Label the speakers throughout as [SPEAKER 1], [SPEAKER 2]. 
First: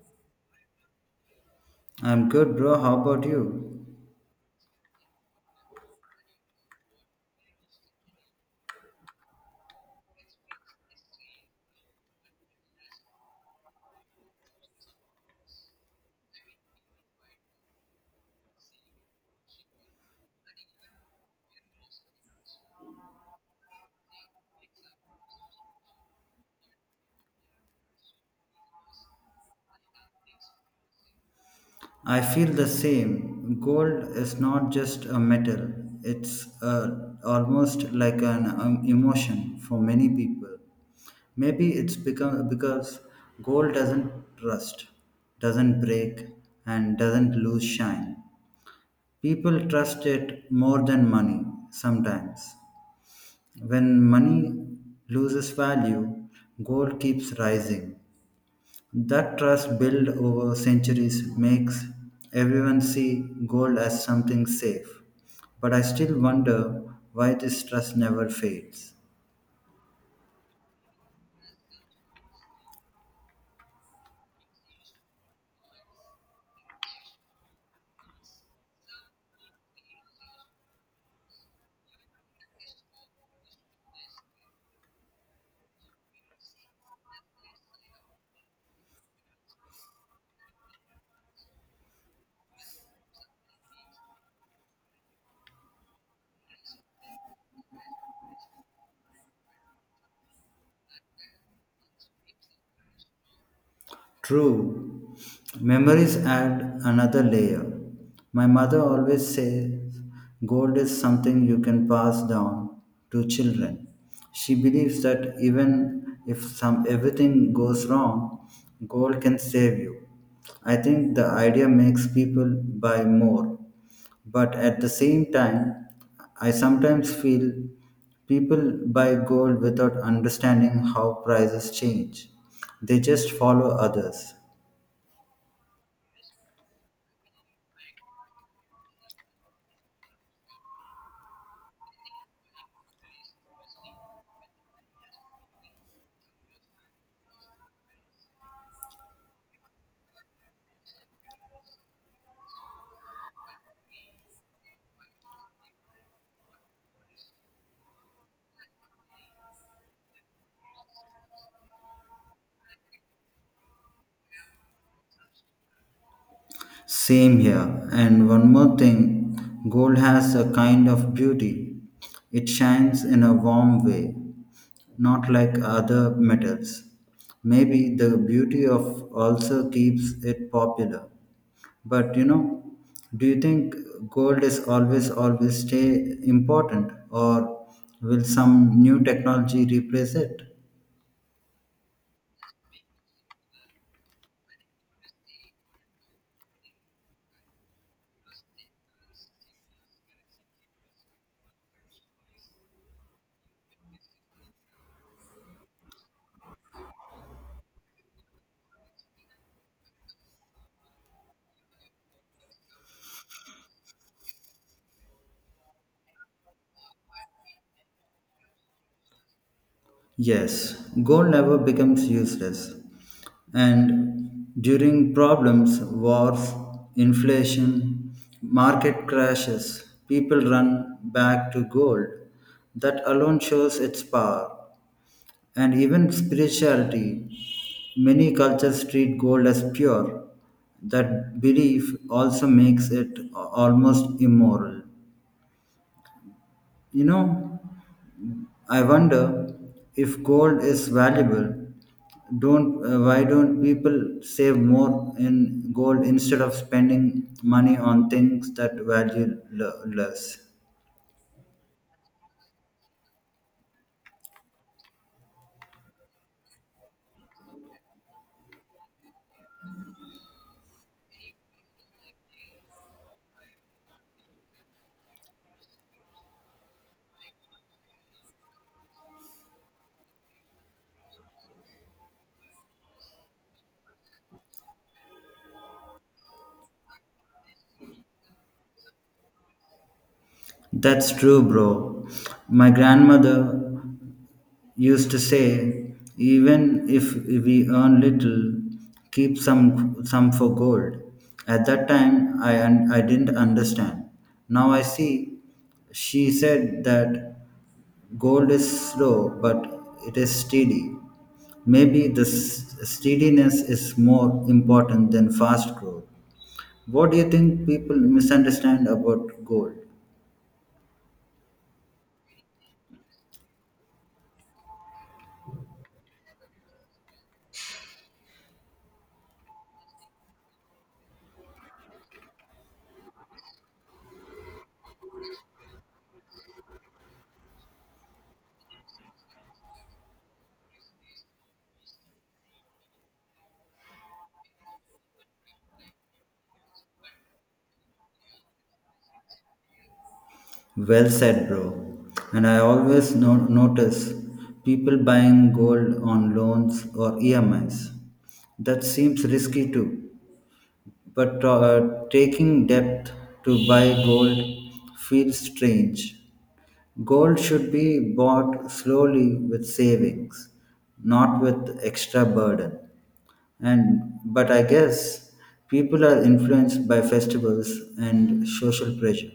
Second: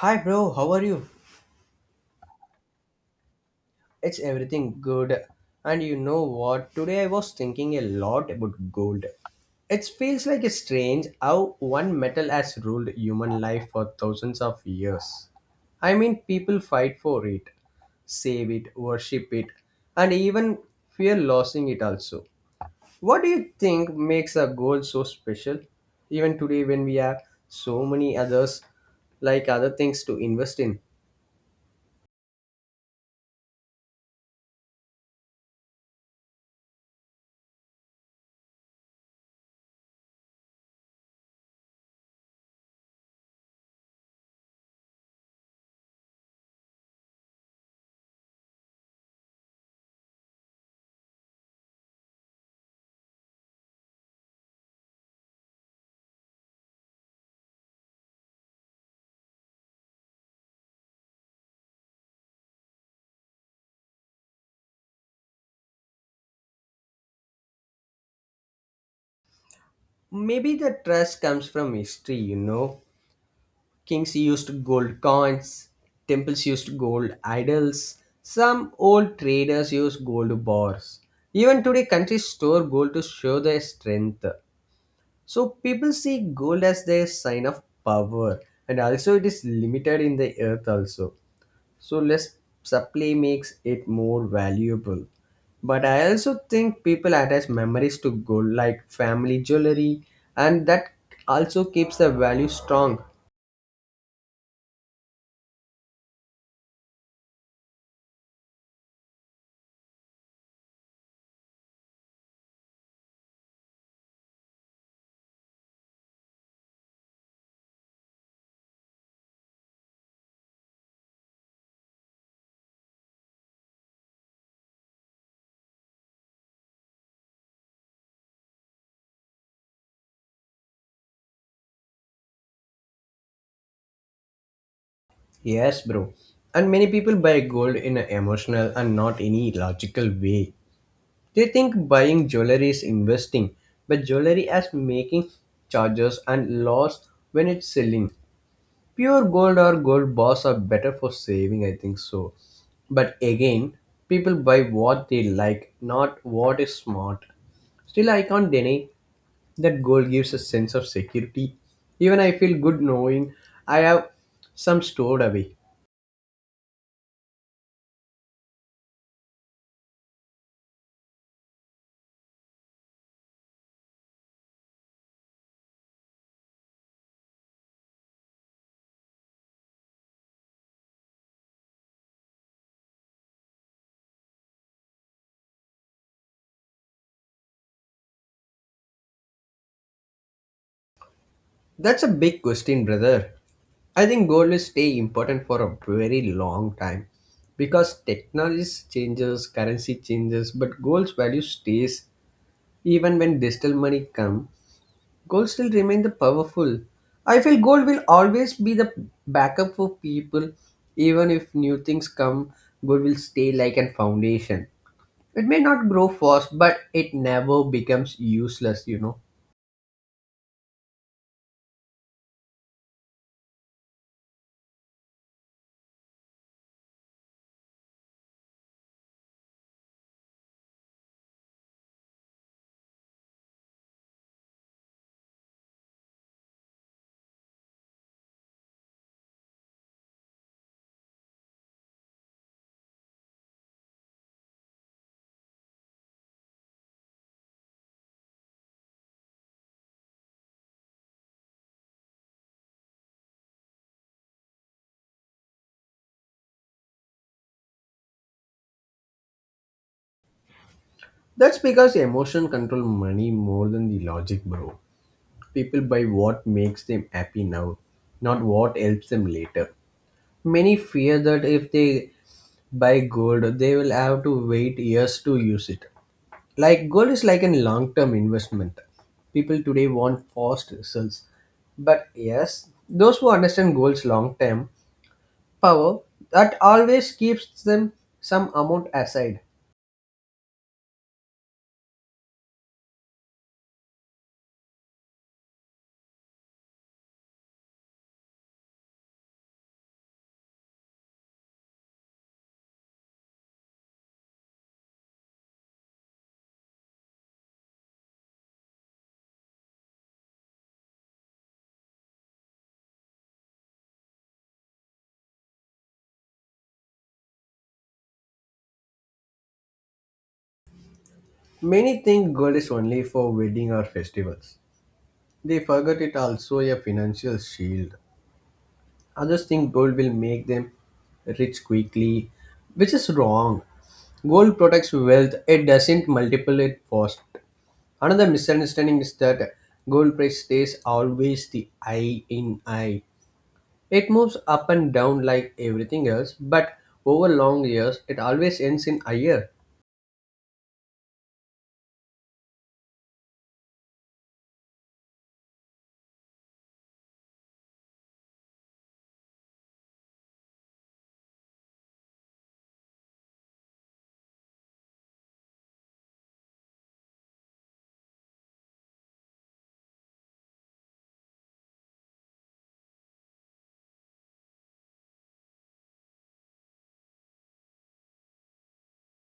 [SPEAKER 1] Hi bro, how are you?
[SPEAKER 2] I'm good, bro. How about you?
[SPEAKER 1] It's everything good. And you know what? Today I was thinking a lot about gold. It feels like a strange how one metal has ruled human life for thousands of years. I mean, people fight for it, save it, worship it, and even fear losing it also. What do you think makes a gold so special? Even today, when we have so many others, like other things to invest in.
[SPEAKER 2] I feel the same. Gold is not just a metal, it's almost like an emotion for many people. Maybe it's become because gold doesn't rust, doesn't break, and doesn't lose shine. People trust it more than money sometimes. When money loses value, gold keeps rising. That trust built over centuries makes everyone see gold as something safe. But I still wonder why this trust never fades.
[SPEAKER 1] Maybe the trust comes from history. Kings used gold coins, temples used gold idols, some old traders used gold bars. Even today, countries store gold to show their strength. So people see gold as their sign of power, and also it is limited in the earth also, so less supply makes it more valuable, but I also think people attach memories to gold, like family jewelry, and that also keeps the value strong.
[SPEAKER 2] True, memories add another layer. My mother always says gold is something you can pass down to children. She believes that even if some everything goes wrong, gold can save you. I think the idea makes people buy more. But at the same time, I sometimes feel people buy gold without understanding how prices change. They just follow others.
[SPEAKER 1] Yes, bro, and many people buy gold in an emotional and not any logical way. They think buying jewelry is investing, but jewelry as making charges and loss when it's selling. Pure gold or gold bars are better for saving, I think so. But again, people buy what they like, not what is smart. Still, I can't deny that gold gives a sense of security. Even I feel good knowing I have some stored away.
[SPEAKER 2] Same here. And one more thing, gold has a kind of beauty. It shines in a warm way, not like other metals. Maybe the beauty of also keeps it popular. But you know, do you think gold is always stay important, or will some new technology replace it?
[SPEAKER 1] That's a big question, brother. I think gold will stay important for a very long time because technology changes, currency changes, but gold's value stays even when digital money come. Gold still remain the powerful. I feel gold will always be the backup for people, even if new things come. Gold will stay like a foundation. It may not grow fast, but it never becomes useless.
[SPEAKER 2] Yes, gold never becomes useless. And during problems, wars, inflation, market crashes, people run back to gold. That alone shows its power. And even spirituality. Many cultures treat gold as pure. That belief also makes it almost immoral. You know, I wonder if gold is valuable, don't why don't people save more in gold instead of spending money on things that value less?
[SPEAKER 1] That's because emotion control money more than the logic, bro. People buy what makes them happy now, not what helps them later. Many fear that if they buy gold, they will have to wait years to use it. Like gold is like a long-term investment. People today want fast results. But yes, those who understand gold's long-term power, that always keeps them some amount aside.
[SPEAKER 2] That's true, bro. My grandmother used to say, even if we earn little, keep some for gold. At that time, I didn't understand. Now I see. She said that gold is slow, but it is steady. Maybe this steadiness is more important than fast growth. What do you think people misunderstand about gold?
[SPEAKER 1] Many think gold is only for wedding or festivals. They forget it also a financial shield. Others think gold will make them rich quickly, which is wrong. Gold protects wealth, it doesn't multiply it fast. Another misunderstanding is that gold price stays always the eye in eye. It moves up and down like everything else, but over long years, it always ends in higher.
[SPEAKER 2] Well said, bro. And I always notice people buying gold on loans or EMIs. That seems risky too. But taking debt to buy gold feels strange. Gold should be bought slowly with savings, not with extra burden. And but I guess people are influenced by festivals and social pressure.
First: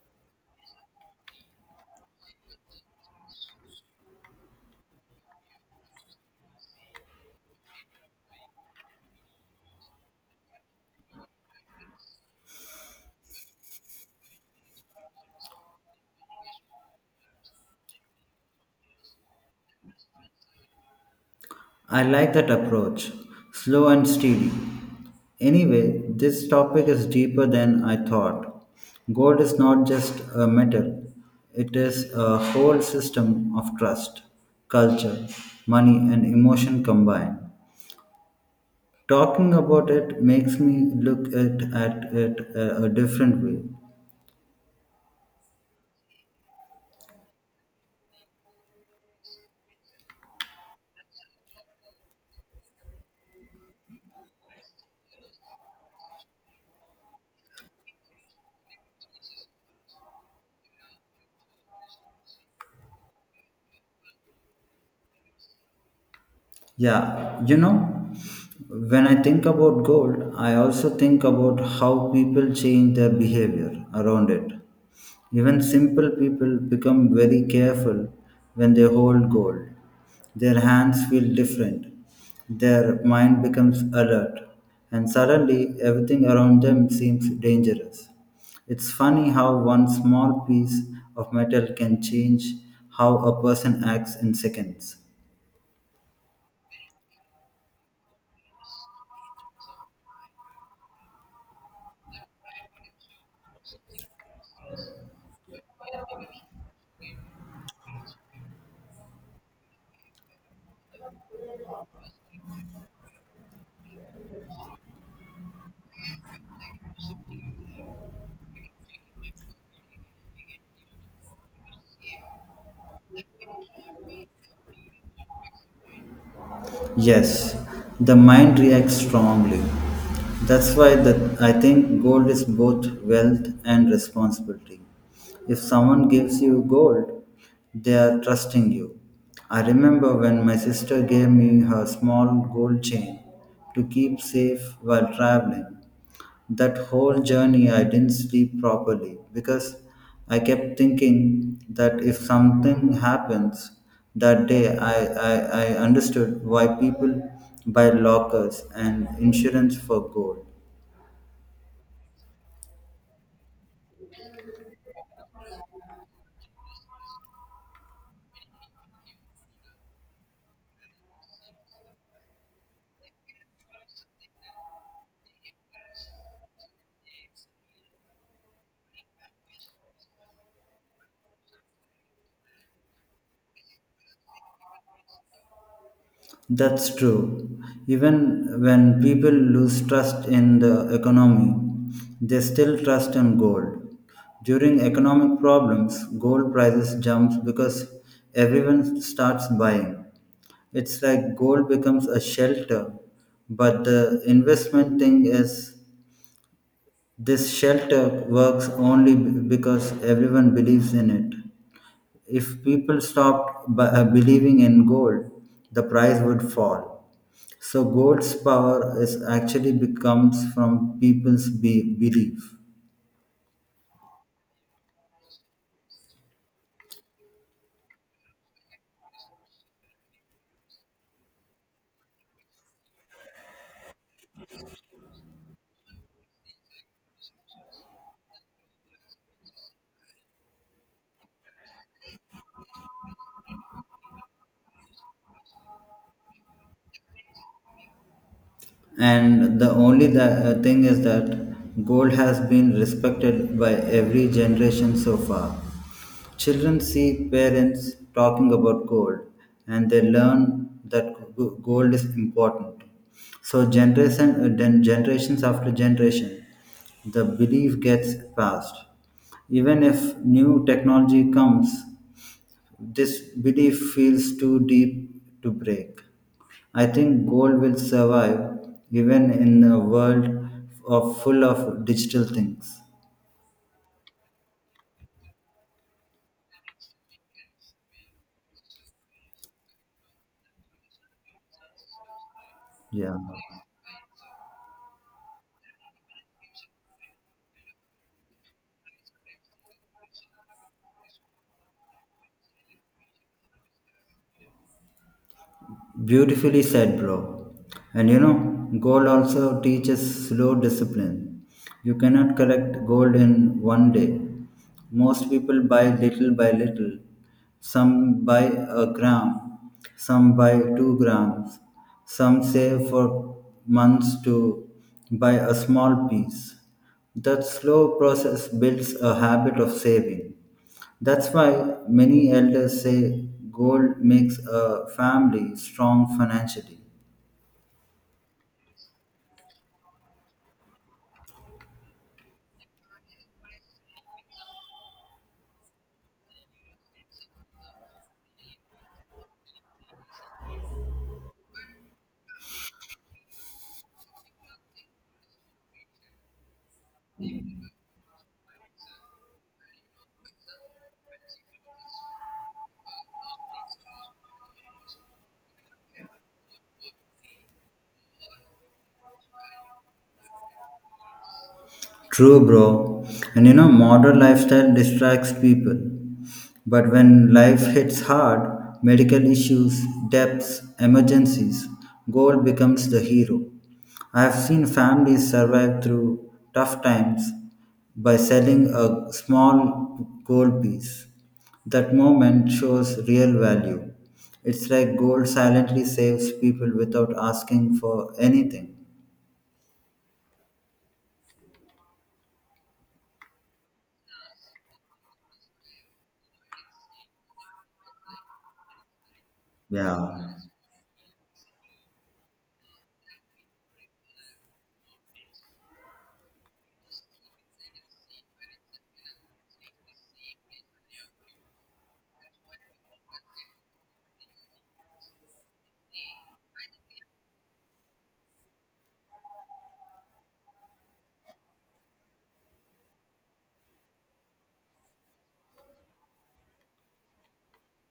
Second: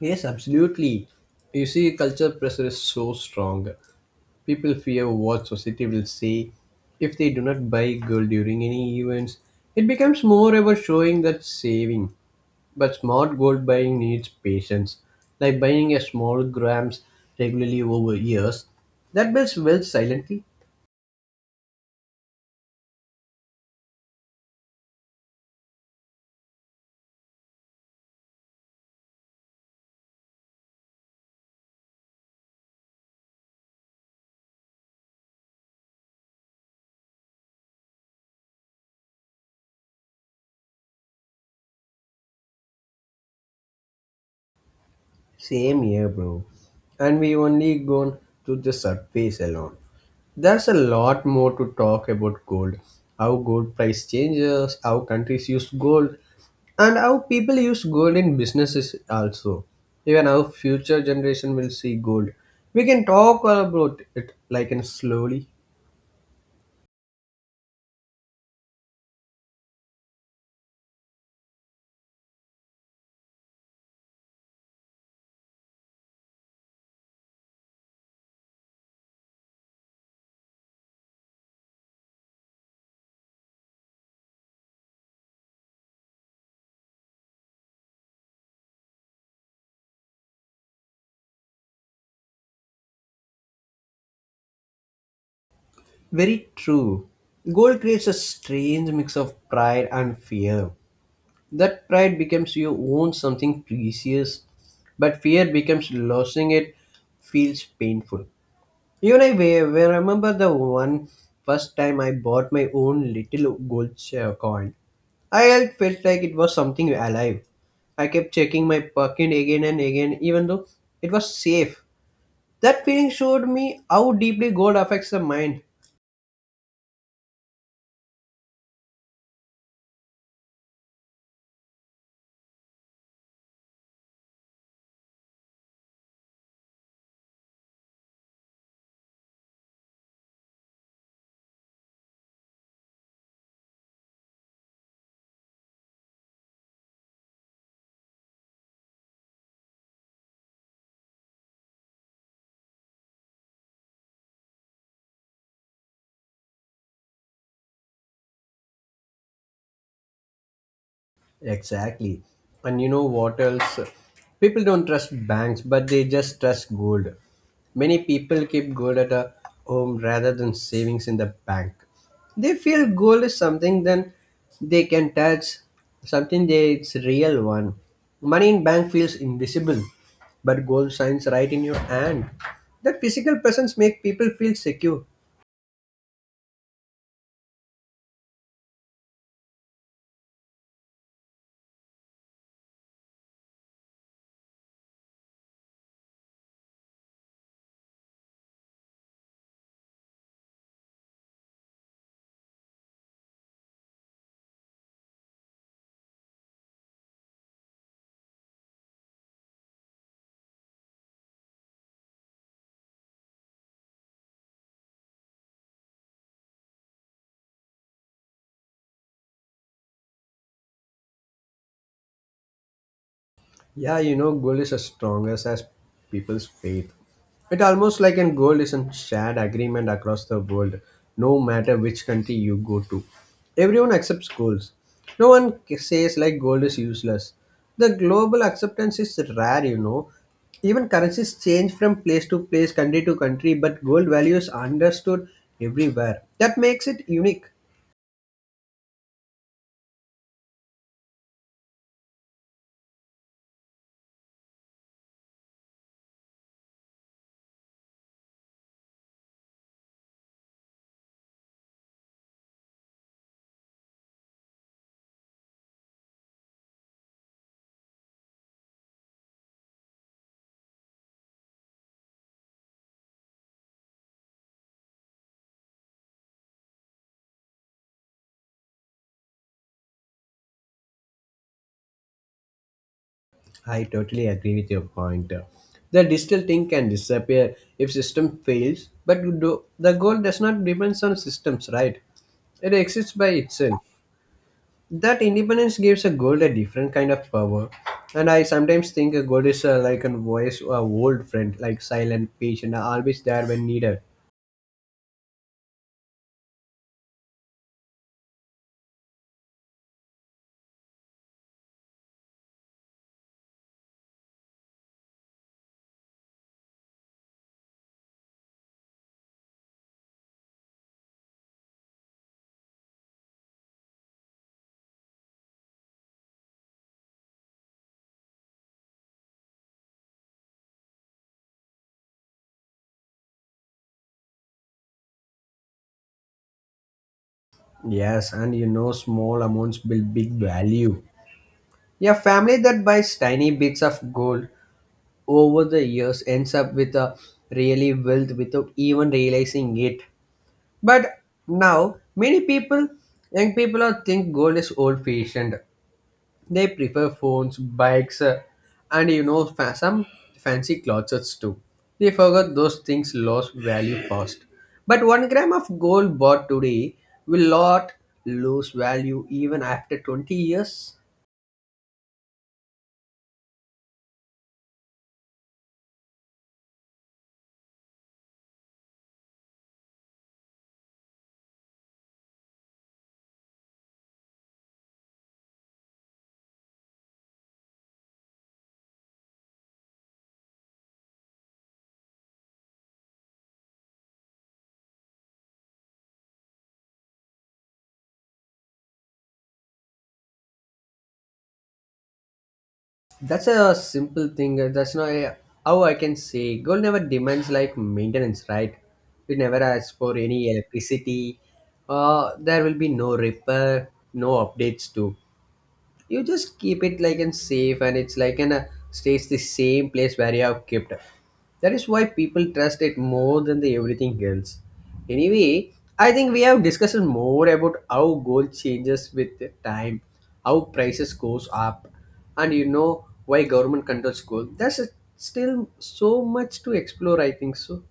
[SPEAKER 1] Yes, absolutely. You see, culture pressure is so strong. People fear what society will say if they do not buy gold during any events. It becomes more about showing that saving. But smart gold buying needs patience, like buying a small grams regularly over years. That builds wealth silently.
[SPEAKER 2] I like that approach, slow and steady. Anyway, this topic is deeper than I thought. Gold is not just a metal, it is a whole system of trust, culture, money, and emotion combined. Talking about it makes me look at it a different way.
[SPEAKER 1] Same here, bro. And we only gone to the surface alone. There's a lot more to talk about gold. How gold price changes, how countries use gold, and how people use gold in businesses also. Even how future generation will see gold. We can talk about it like in slowly.
[SPEAKER 2] Yeah, you know, when I think about gold, I also think about how people change their behavior around it. Even simple people become very careful when they hold gold. Their hands feel different, their mind becomes alert, and suddenly everything around them seems dangerous. It's funny how one small piece of metal can change how a person acts in seconds.
[SPEAKER 1] Very true. Gold creates a strange mix of pride and fear. That pride becomes you own something precious, but fear becomes losing it feels painful. Even I remember the one first time I bought my own little gold share coin. I had felt like it was something alive. I kept checking my pocket again and again, even though it was safe. That feeling showed me how deeply gold affects the mind.
[SPEAKER 2] Yes, the mind reacts strongly. That's why I think gold is both wealth and responsibility. If someone gives you gold, they are trusting you. I remember when my sister gave me her small gold chain to keep safe while traveling. That whole journey, I didn't sleep properly because I kept thinking that if something happens that day, I understood why people buy lockers and insurance for gold.
[SPEAKER 1] Exactly. And you know what else? People don't trust banks, but they just trust gold. Many people keep gold at a home rather than savings in the bank. They feel gold is something then they can touch, something they it's real one. Money in bank feels invisible, but gold shines right in your hand. That physical presence make people feel secure.
[SPEAKER 2] That's true. Even when people lose trust in the economy, they still trust in gold. During economic problems, gold prices jumps because everyone starts buying. It's like gold becomes a shelter, but the investment thing is this shelter works only because everyone believes in it. If people stopped believing in gold, the price would fall. So gold's power is actually becomes from people's belief.
[SPEAKER 1] Yeah, gold is as strong as people's faith. It almost like an gold is a shared agreement across the world, no matter which country you go to. Everyone accepts goals. No one says like gold is useless. The global acceptance is rare. Even currencies change from place to place, country to country, but gold value is understood everywhere. That makes it unique.
[SPEAKER 2] And the only thing is that gold has been respected by every generation so far. Children see parents talking about gold and they learn that gold is important. So generation then generations after generation the belief gets passed. Even if new technology comes, this belief feels too deep to break. I think gold will survive even in a world of full of digital things.
[SPEAKER 1] I totally agree with your point. The digital thing can disappear if system fails, but the goal does not depend on systems, right? It exists
[SPEAKER 2] Yeah.
[SPEAKER 1] by itself. That independence gives a gold a different kind of power. And I sometimes think a gold is like a voice, a old friend, like silent, patient, always there when needed.
[SPEAKER 2] Beautifully said, bro. And you know, gold also teaches slow discipline. You cannot collect gold in one day. Most people buy little by little. Some buy a gram, some buy 2 grams, some save for months to buy a small piece. That slow process builds a habit of saving. That's why many elders say gold makes a family strong financially.
[SPEAKER 1] Yes, and small amounts build big value. Yeah, family that buys tiny bits of gold over the years ends up with a really wealth without even realizing it. But now many people, young people, are think gold is old-fashioned. They prefer phones, bikes, and some fancy closets too. They forgot those things lost value fast. But 1 gram of gold bought today will not lose value even after 20 years.
[SPEAKER 2] True, bro. And you know, modern lifestyle distracts people. But when life hits hard, medical issues, debts, emergencies, gold becomes the hero. I have seen families survive through tough times by selling a small gold piece. That moment shows real value. It's like gold silently saves people without asking for anything.
[SPEAKER 1] That's a simple thing. That's not a- How I can say. Gold never demands like maintenance, right? It never asks for
[SPEAKER 2] Yeah.
[SPEAKER 1] any electricity. There will be no repair, no updates too. You just keep it like in safe and it's like in a stays the same place where you have kept it. That is why people trust it more than the everything else. Anyway, I think we have discussed more about how gold changes with the time, how prices goes up, and you know why government controls gold. Still so much to explore, I think so.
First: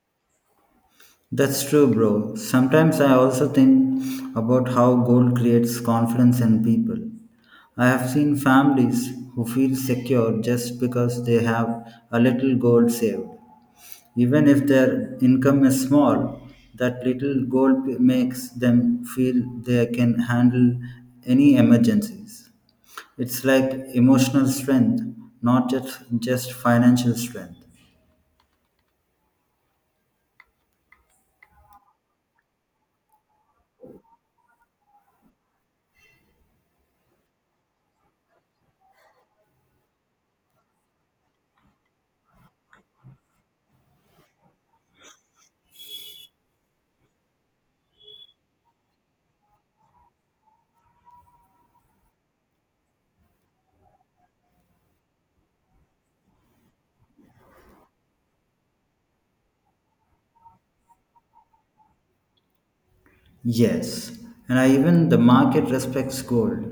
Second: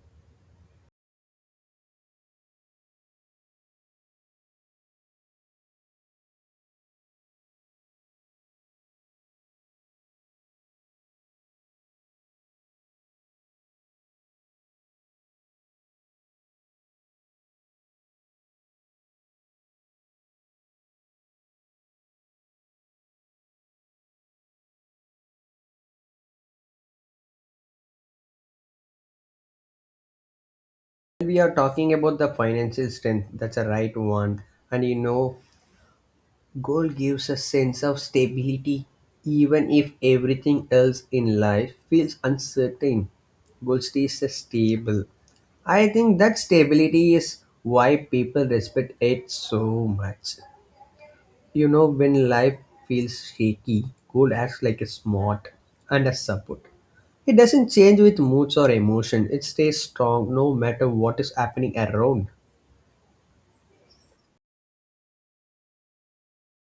[SPEAKER 2] That's true, bro. Sometimes I also think about how gold creates confidence in people. I have seen families who feel secure just because they have a little gold saved. Even if their income is small, that little gold makes them feel they can handle any emergencies. It's like emotional strength, not just financial strength.
[SPEAKER 1] We are talking about the financial strength, that's a right one. And gold gives a sense of stability even if everything else in life feels uncertain. Gold stays stable. I think that stability is why people respect it so much. When life feels shaky, gold acts like a smart and a support. It doesn't change with moods or emotion. It stays strong no matter what is happening around.
[SPEAKER 2] Yes, and I even the market respects gold.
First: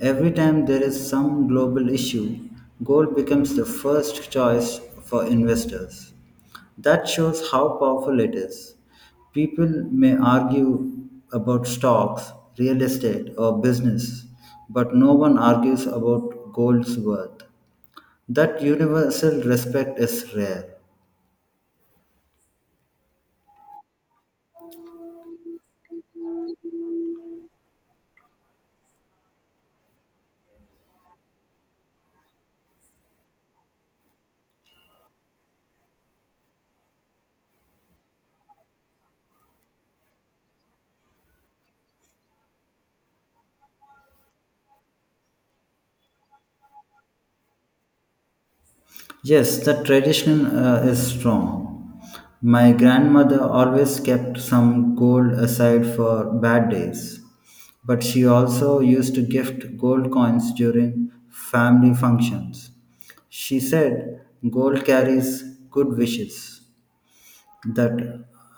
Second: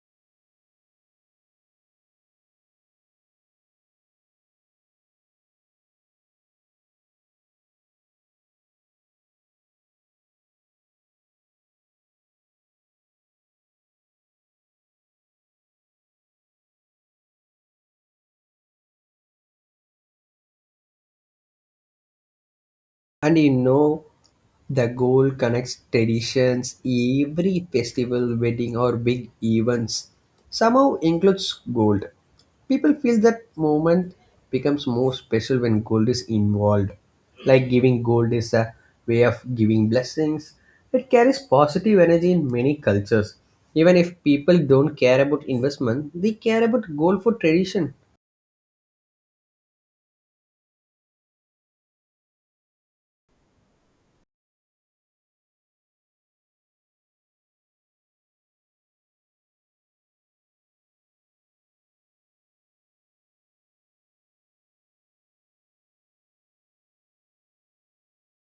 [SPEAKER 2] Every time there is some global issue, gold becomes the first choice for investors. That shows how powerful it is. People may argue about stocks, real estate, or business, but no one argues about gold's worth. That universal respect is rare.
[SPEAKER 1] And the goal connects traditions, every festival, wedding, or big events somehow includes gold. People feel that moment becomes more special when gold is involved. Like giving gold is a way of giving blessings. It carries positive energy in many cultures. Even if people don't care about investment, they care about gold for tradition.
[SPEAKER 2] Yes, the tradition is strong. My grandmother always kept some gold aside for bad days, but she also used to gift gold coins during family functions. She said gold carries good wishes. That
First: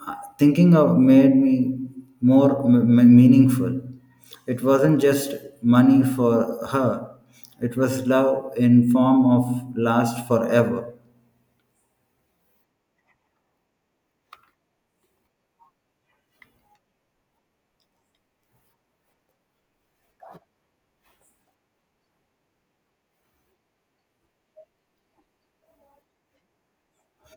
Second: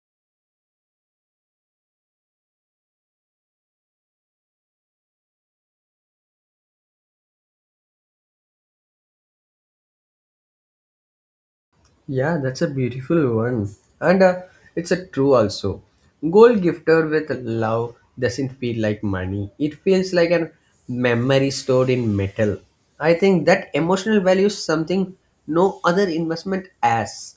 [SPEAKER 2] thinking of made me more meaningful. It wasn't just money for her; it was love in form of last forever.
[SPEAKER 1] Yeah, that's a beautiful one. And it's a true also. Gold gifter with love doesn't feel like money. It feels like an memory stored in metal. I think that emotional value is something no other investment has.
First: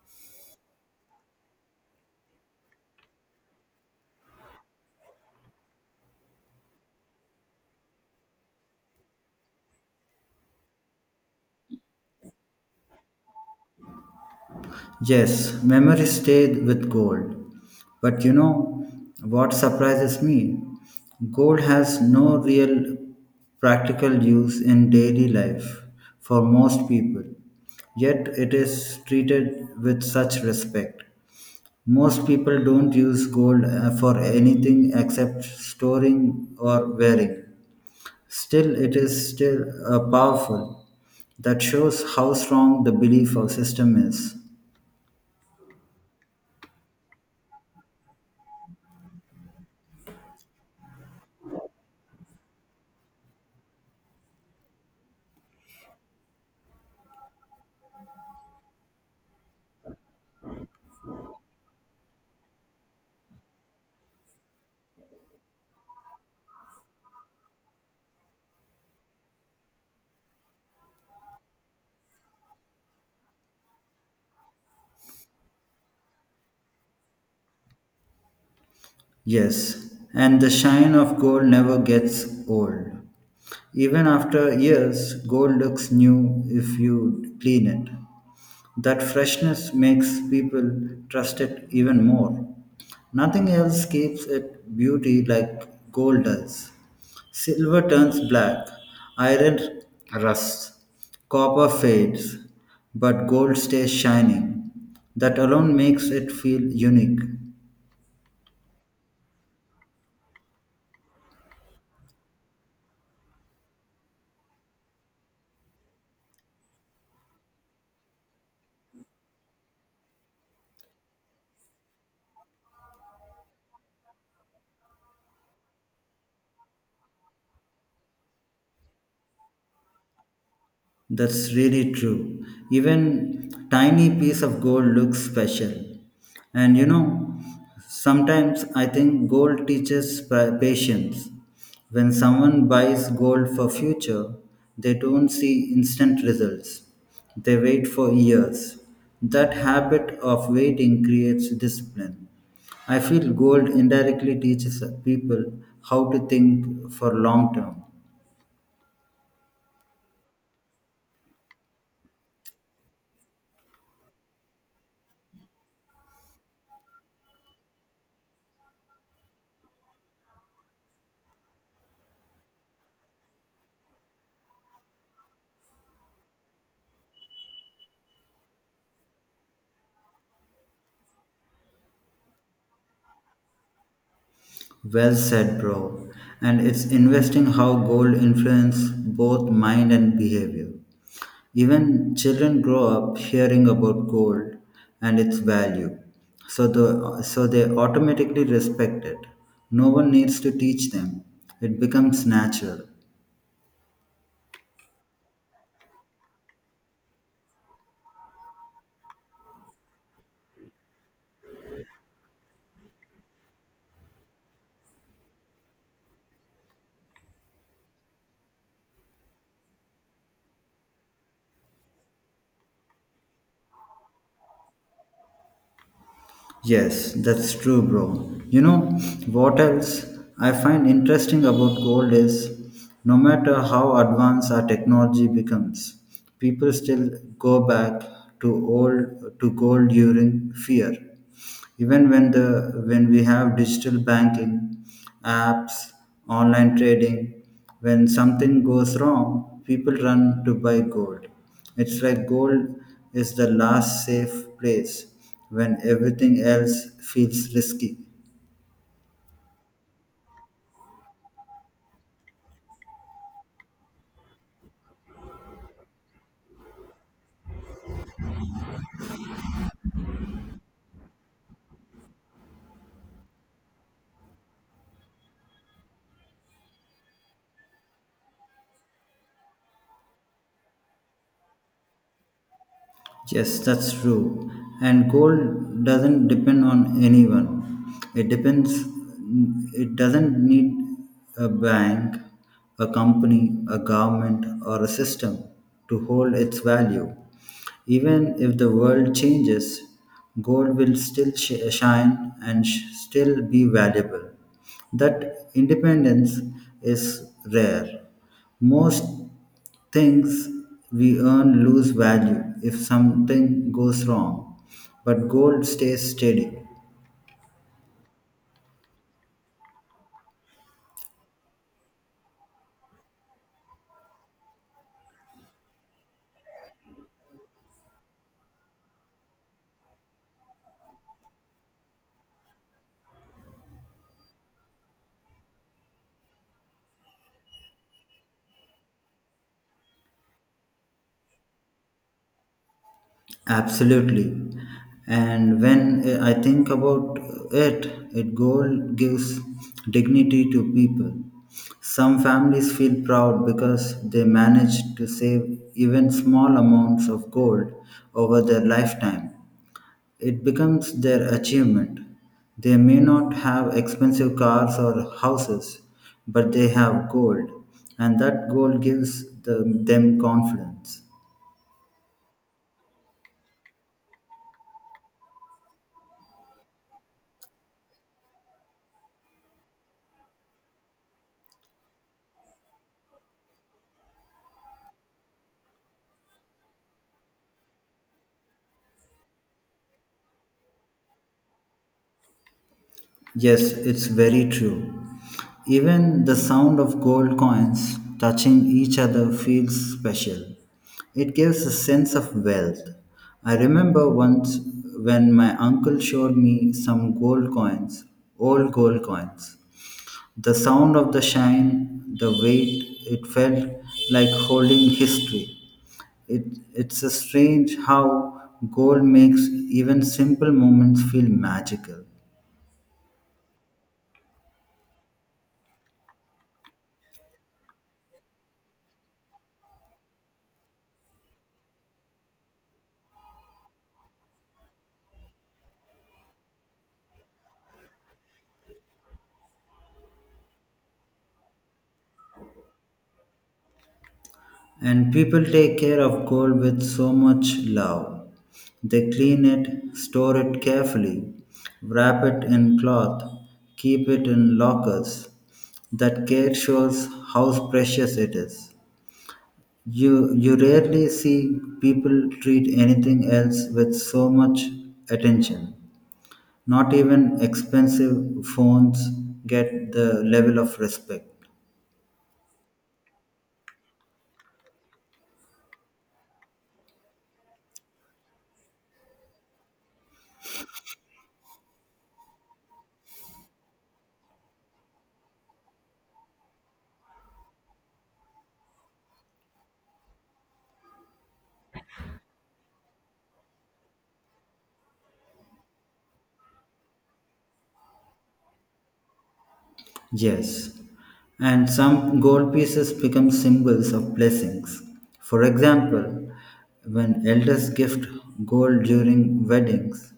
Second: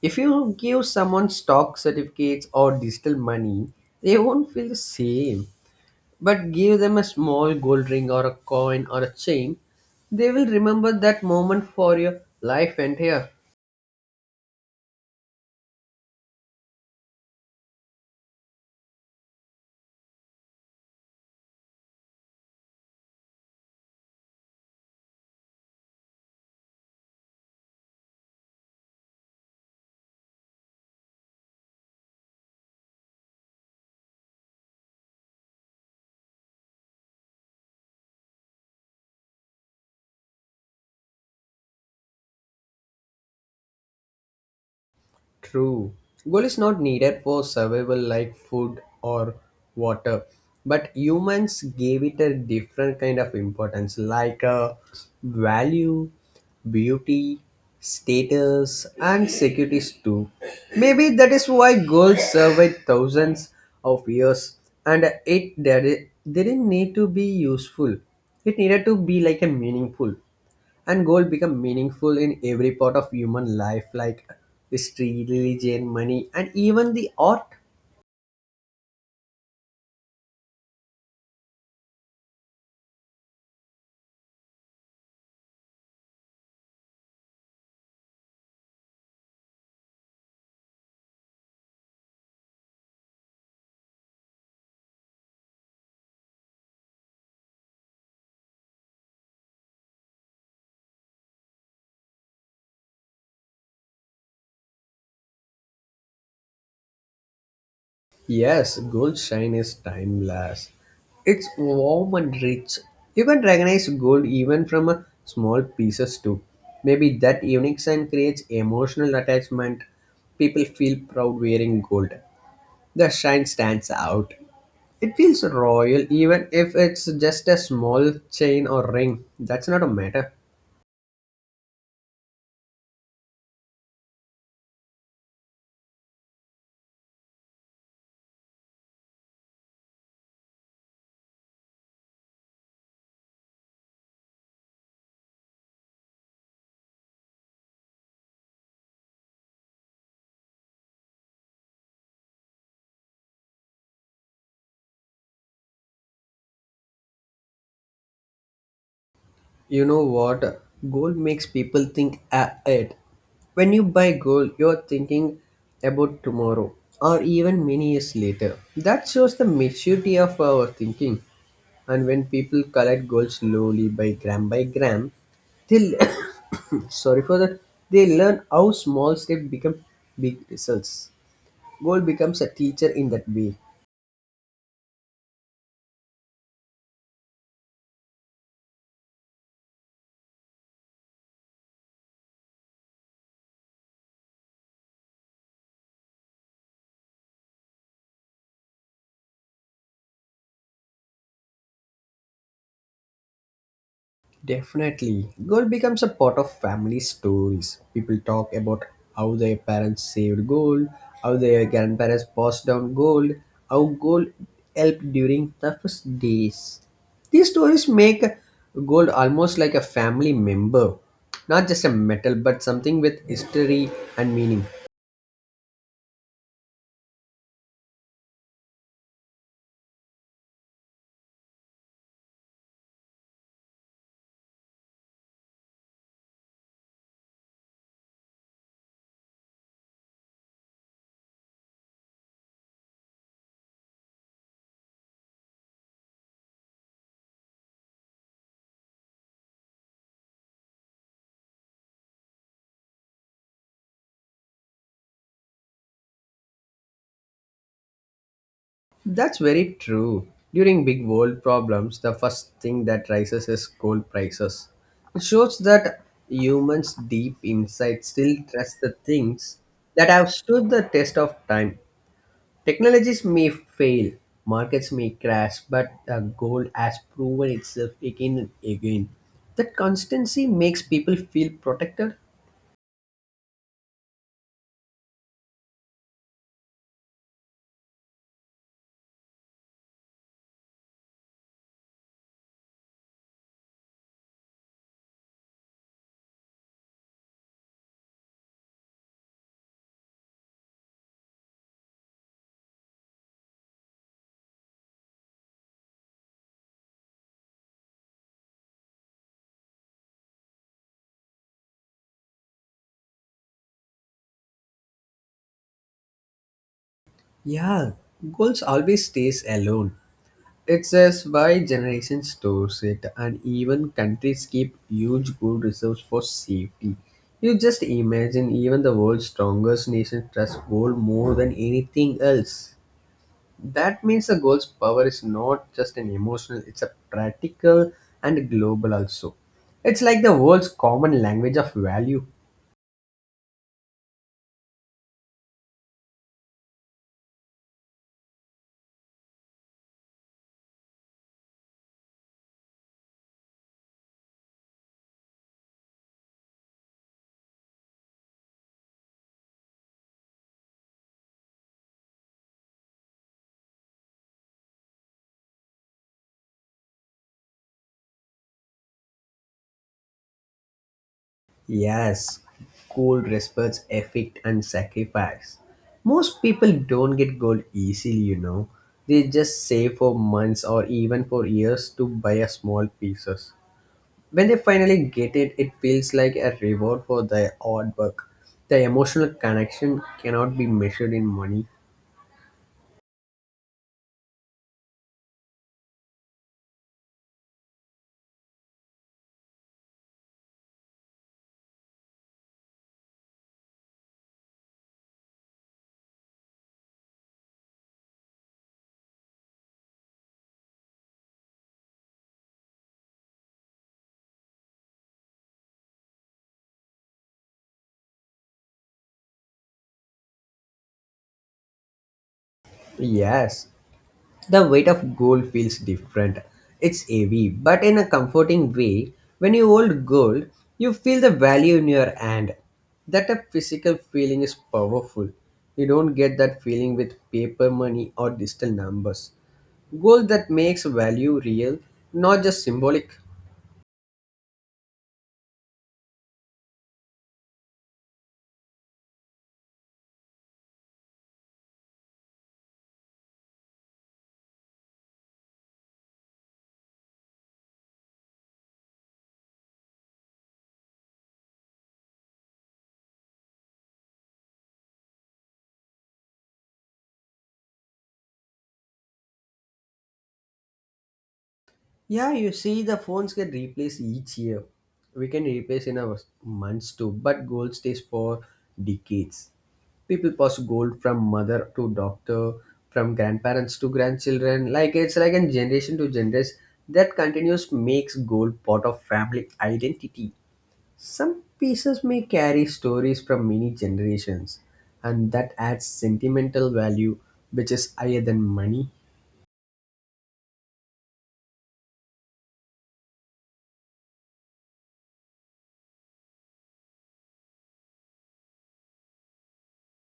[SPEAKER 1] If you give someone stock certificates or digital money, they won't feel the same. But give them a small gold ring or a coin or a chain, they will remember that moment for your life entire.
[SPEAKER 2] Yes, memories stay with gold. But you know what surprises me? Gold has no real practical use in daily life for most people, yet it is treated with such respect. Most people don't use gold for anything except storing or wearing. Still, it is still powerful. That shows how strong the belief of system is.
[SPEAKER 1] True. Gold is not needed for survival like food or water, but humans gave it a different kind of importance like value, beauty, status, and securities too. Maybe that is why gold survived thousands of years, and it didn't need to be useful, it needed to be like a meaningful, and goal become meaningful in every part of human life, like history, religion, money, and even the art.
[SPEAKER 2] Yes, and the shine of gold never gets old. Even after years, gold looks new if you clean it. That freshness makes people trust it even more. Nothing else keeps its beauty like gold does. Silver turns black, iron rusts, copper fades, but gold stays shining. That alone makes it feel unique.
[SPEAKER 1] Yes, gold shine is timeless. It's warm and rich. You can recognize gold even from a small pieces too. Maybe that unique shine creates emotional attachment. People feel proud wearing gold. The shine stands out. It feels royal even if it's just a small chain or ring. That's not a matter.
[SPEAKER 2] That's really true. Even tiny piece of gold looks special. And you know, sometimes I think gold teaches patience. When someone buys gold for future, they don't see instant results. They wait for years. That habit of waiting creates discipline. I feel gold indirectly teaches people how to think for long term.
[SPEAKER 1] You know what? Gold makes people think ahead. When you buy gold, you're thinking about tomorrow or even many years later. That shows the maturity of our thinking. And when people collect gold slowly by gram, they sorry for that, they learn how small steps become big results. Gold becomes a teacher in that way.
[SPEAKER 2] Well said, bro. And it's investing how gold influence both mind and behavior. Even children grow up hearing about gold and its value, so the so they automatically respect it. No one needs to teach them; it becomes natural.
[SPEAKER 1] Definitely. Gold becomes a part of family stories. People talk about how their parents saved gold, how their grandparents passed down gold, how gold helped during toughest days. These stories make gold almost like a family member, not just a metal, but something with history and meaning.
[SPEAKER 2] Yes, that's true, bro. You know what else I find interesting about gold is no matter how advanced our technology becomes, people still go back to old to gold during fear. Even when the when we have digital banking apps, online trading. When something goes wrong, people run to buy gold. It's like gold is the last safe place when everything else feels risky.
[SPEAKER 1] That's very true. During big world problems, the first thing that rises is gold prices. It shows that humans deep inside still trust the things that have stood the test of time. Technologies may fail, markets may crash, but gold has proven itself again and again. That constancy makes people feel protected.
[SPEAKER 2] Yes, that's true. And gold doesn't depend on anyone. It depends. It doesn't need a bank, a company, a government, or a system to hold its value. Even if the world changes, gold will still shine and still be valuable. That independence is rare. Most things we earn lose value if something goes wrong, but gold stays steady.
[SPEAKER 1] Yeah, gold always stays alone. It says why generation stores it and even countries keep huge gold reserves for safety. You just imagine even the world's strongest nation trusts gold more than anything else. That means the gold's power is not just an emotional, it's a practical and global also. It's like the world's common language of value.
[SPEAKER 2] Absolutely. And when I think about it, it, gold gives dignity to people. Some families feel proud because they managed to save even small amounts of gold over their lifetime. It becomes their achievement. They may not have expensive cars or houses, but they have gold, and that gold gives them confidence.
[SPEAKER 1] Yes, goal respects effort and sacrifice. Most people don't get gold easily, you know. They just save for months or even for years to buy a small pieces. When they finally get it, it feels like a reward for their hard work. The emotional connection cannot be measured in money.
[SPEAKER 2] Yes, it's very true. Even the sound of gold coins touching each other feels special. It gives a sense of wealth. I remember once when my uncle showed me some gold coins, old gold coins. The sound of the shine, the weight, it felt like holding history. It's a strange how gold makes even simple moments feel magical.
[SPEAKER 1] Yes, the weight of gold feels different. It's heavy, but in a comforting way. When you hold gold, you feel the value in your hand. That a physical feeling is powerful. You don't get that feeling with paper money or digital numbers. Gold that makes value real, not just symbolic.
[SPEAKER 2] And people take care of gold with so much love. They clean it, store it carefully, wrap it in cloth, keep it in lockers. That care shows how precious it is. You rarely see people treat anything else with so much attention. Not even expensive phones get the level of respect.
[SPEAKER 1] Yeah, you see, the phones get replaced each year. We can replace in a months too, but gold stays for decades. People pass gold from mother to doctor, from grandparents to grandchildren. Like it's like a generation to generation that continues makes gold part of family identity. Some pieces may carry stories from many generations, and that adds sentimental value, which is higher than money.
[SPEAKER 2] Yes, and some gold pieces become symbols of blessings. For example, when elders gift gold during weddings,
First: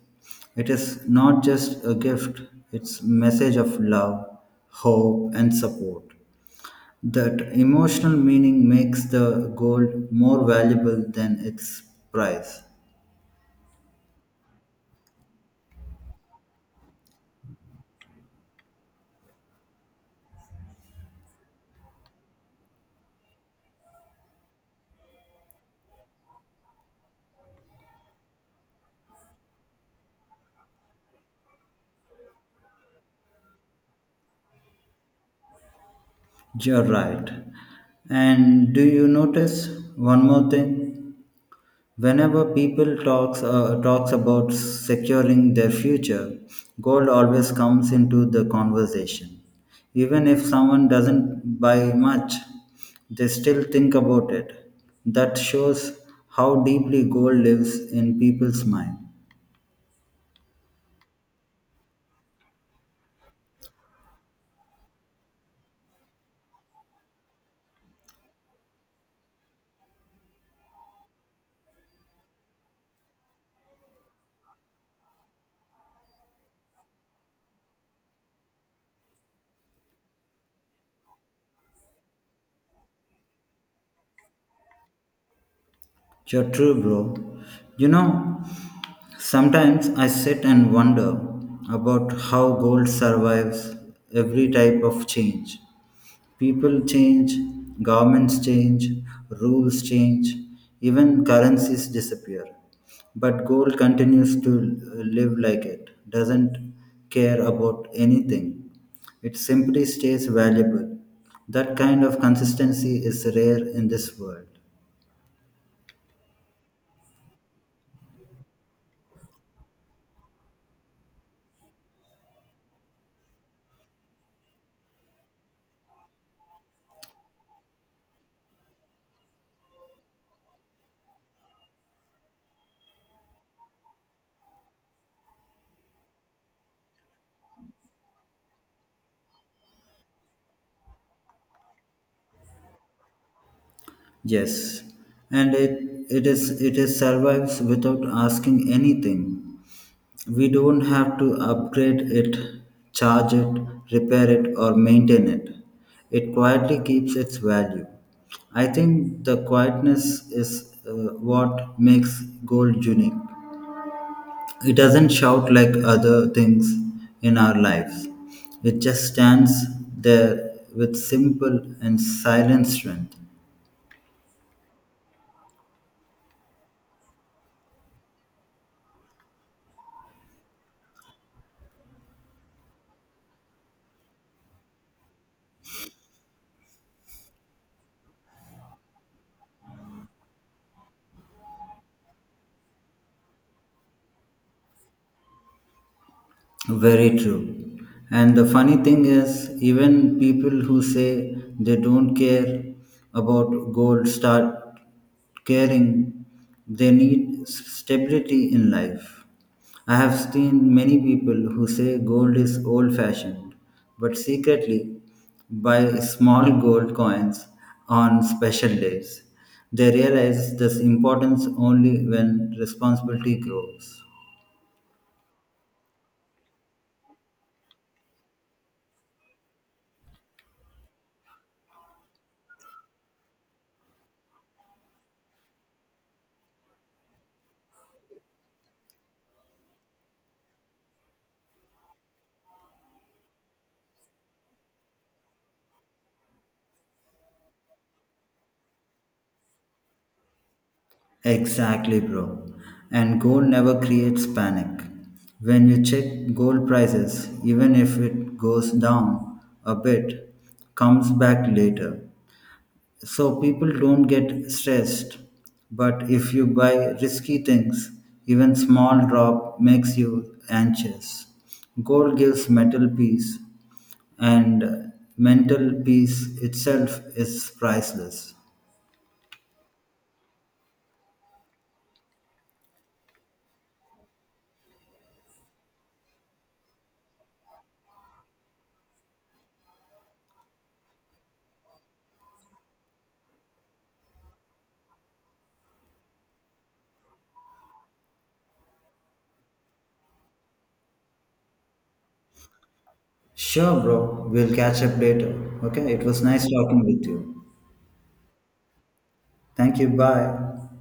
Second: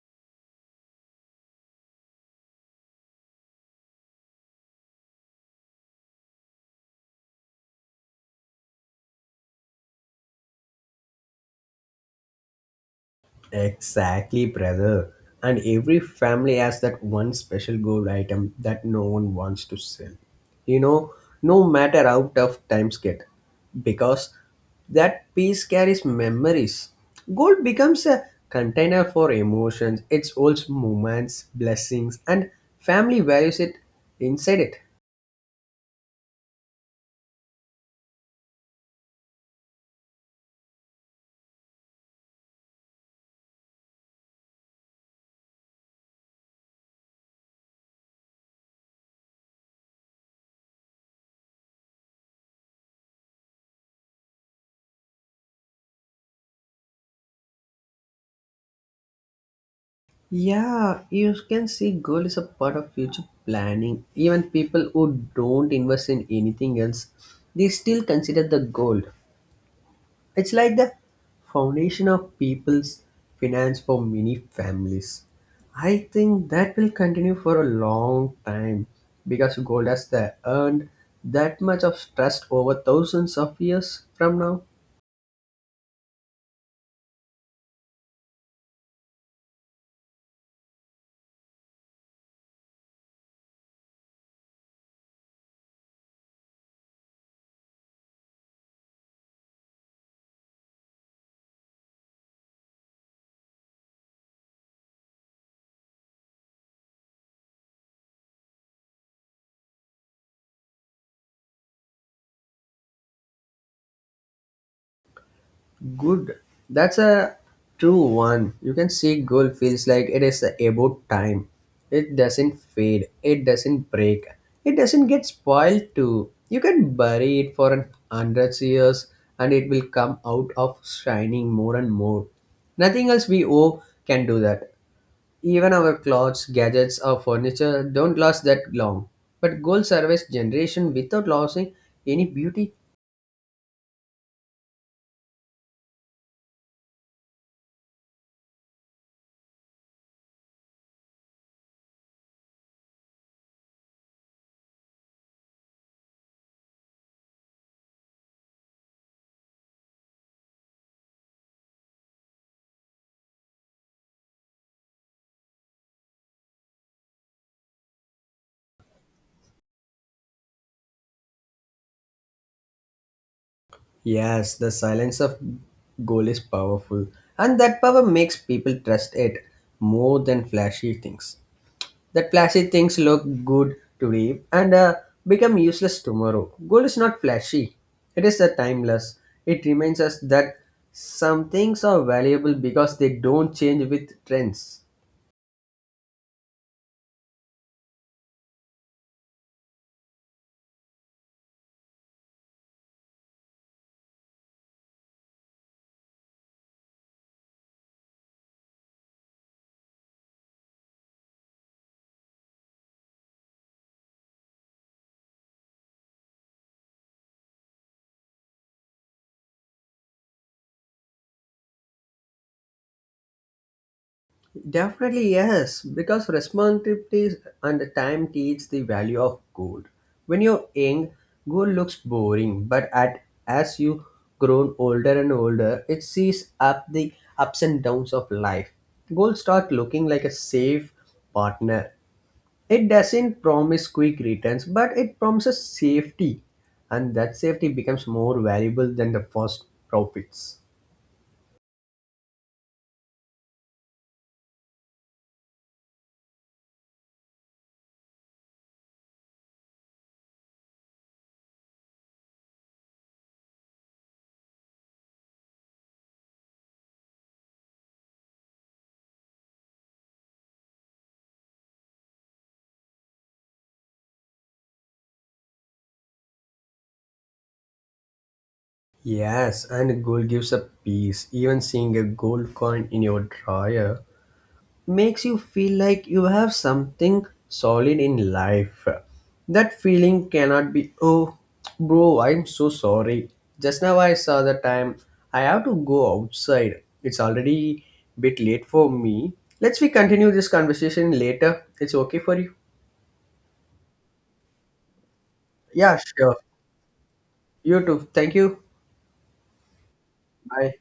[SPEAKER 2] it is not just a gift, it's message of love, hope and support. That emotional meaning makes the gold more valuable than its price.
[SPEAKER 1] Exactly, brother. And every family has that one special gold item that no one wants to sell. You know, no matter how tough times get, because that piece carries memories. Gold becomes a container for emotions, it holds moments, blessings, and family values it inside it.
[SPEAKER 2] You're right. And do you notice one more thing? Whenever people talks about securing their future, gold always comes into the conversation. Even if someone doesn't buy much, they still think about it. That shows how deeply gold lives in people's mind.
[SPEAKER 1] Yeah, you can see goal is a part of future planning. Even people who don't invest in anything else, they still consider the goal. It's like the foundation of people's finance for many families. I think that will continue for a long time because gold has the earned that much of trust over thousands of years from now.
[SPEAKER 2] You're true, bro. You know, sometimes I sit and wonder about how gold survives every type of change. People change, governments change, rules change, even currencies disappear. But gold continues to live like it, doesn't care about anything. It simply stays valuable. That kind of consistency is rare in this world.
[SPEAKER 1] Good. That's a true one. You can see gold feels like it is about time. It doesn't fade. It doesn't break. It doesn't get spoiled too. You can bury it for an 100 years and it will come out of shining more and more. Nothing else we owe can do that. Even our clothes, gadgets, or furniture don't last that long. But gold survives generation without losing any beauty.
[SPEAKER 2] Yes, and it, it is survives without asking anything. We don't have to upgrade it, charge it, repair it, or maintain it. It quietly keeps its value. I think the quietness is what makes gold unique. It doesn't shout like other things in our lives. It just stands there with simple and silent strength.
[SPEAKER 1] Yes, the silence of goal is powerful, and that power makes people trust it more than flashy things. That flashy things look good today and become useless tomorrow. Goal is not flashy; it is timeless. It reminds us that some things are valuable because they don't change with trends.
[SPEAKER 2] Very true. And the funny thing is, even people who say they don't care about gold start caring. They need stability in life. I have seen many people who say gold is old fashioned, but secretly buy small gold coins on special days. They realize this importance only when responsibility grows.
[SPEAKER 1] Definitely yes, because responsibility and the time teach the value of gold. When you're young, gold looks boring, but at as you grown older and older, it sees up the ups and downs of life. Gold start looking like a safe partner. It doesn't promise quick returns, but it promises safety, and that safety becomes more valuable than the first profits.
[SPEAKER 2] Exactly, bro. And gold never creates panic. When you check gold prices, even if it goes down a bit, comes back later. So people don't get stressed. But if you buy risky things, even small drop makes you anxious. Gold gives mental peace, and mental peace itself is priceless.
[SPEAKER 1] Yes, and gold gives a peace. Even seeing a gold coin in your drawer makes you feel like you have something solid in life. That feeling cannot be, oh, bro, I'm so sorry. Just now I saw the time. I have to go outside. It's already bit late for me. Let's we continue this conversation later. It's okay for you?
[SPEAKER 2] Sure, bro. We'll catch up later. Okay.
[SPEAKER 1] Yeah,
[SPEAKER 2] It was
[SPEAKER 1] sure.
[SPEAKER 2] nice talking with you.
[SPEAKER 1] You too. Thank you.
[SPEAKER 2] Thank you. Bye.
[SPEAKER 1] Bye.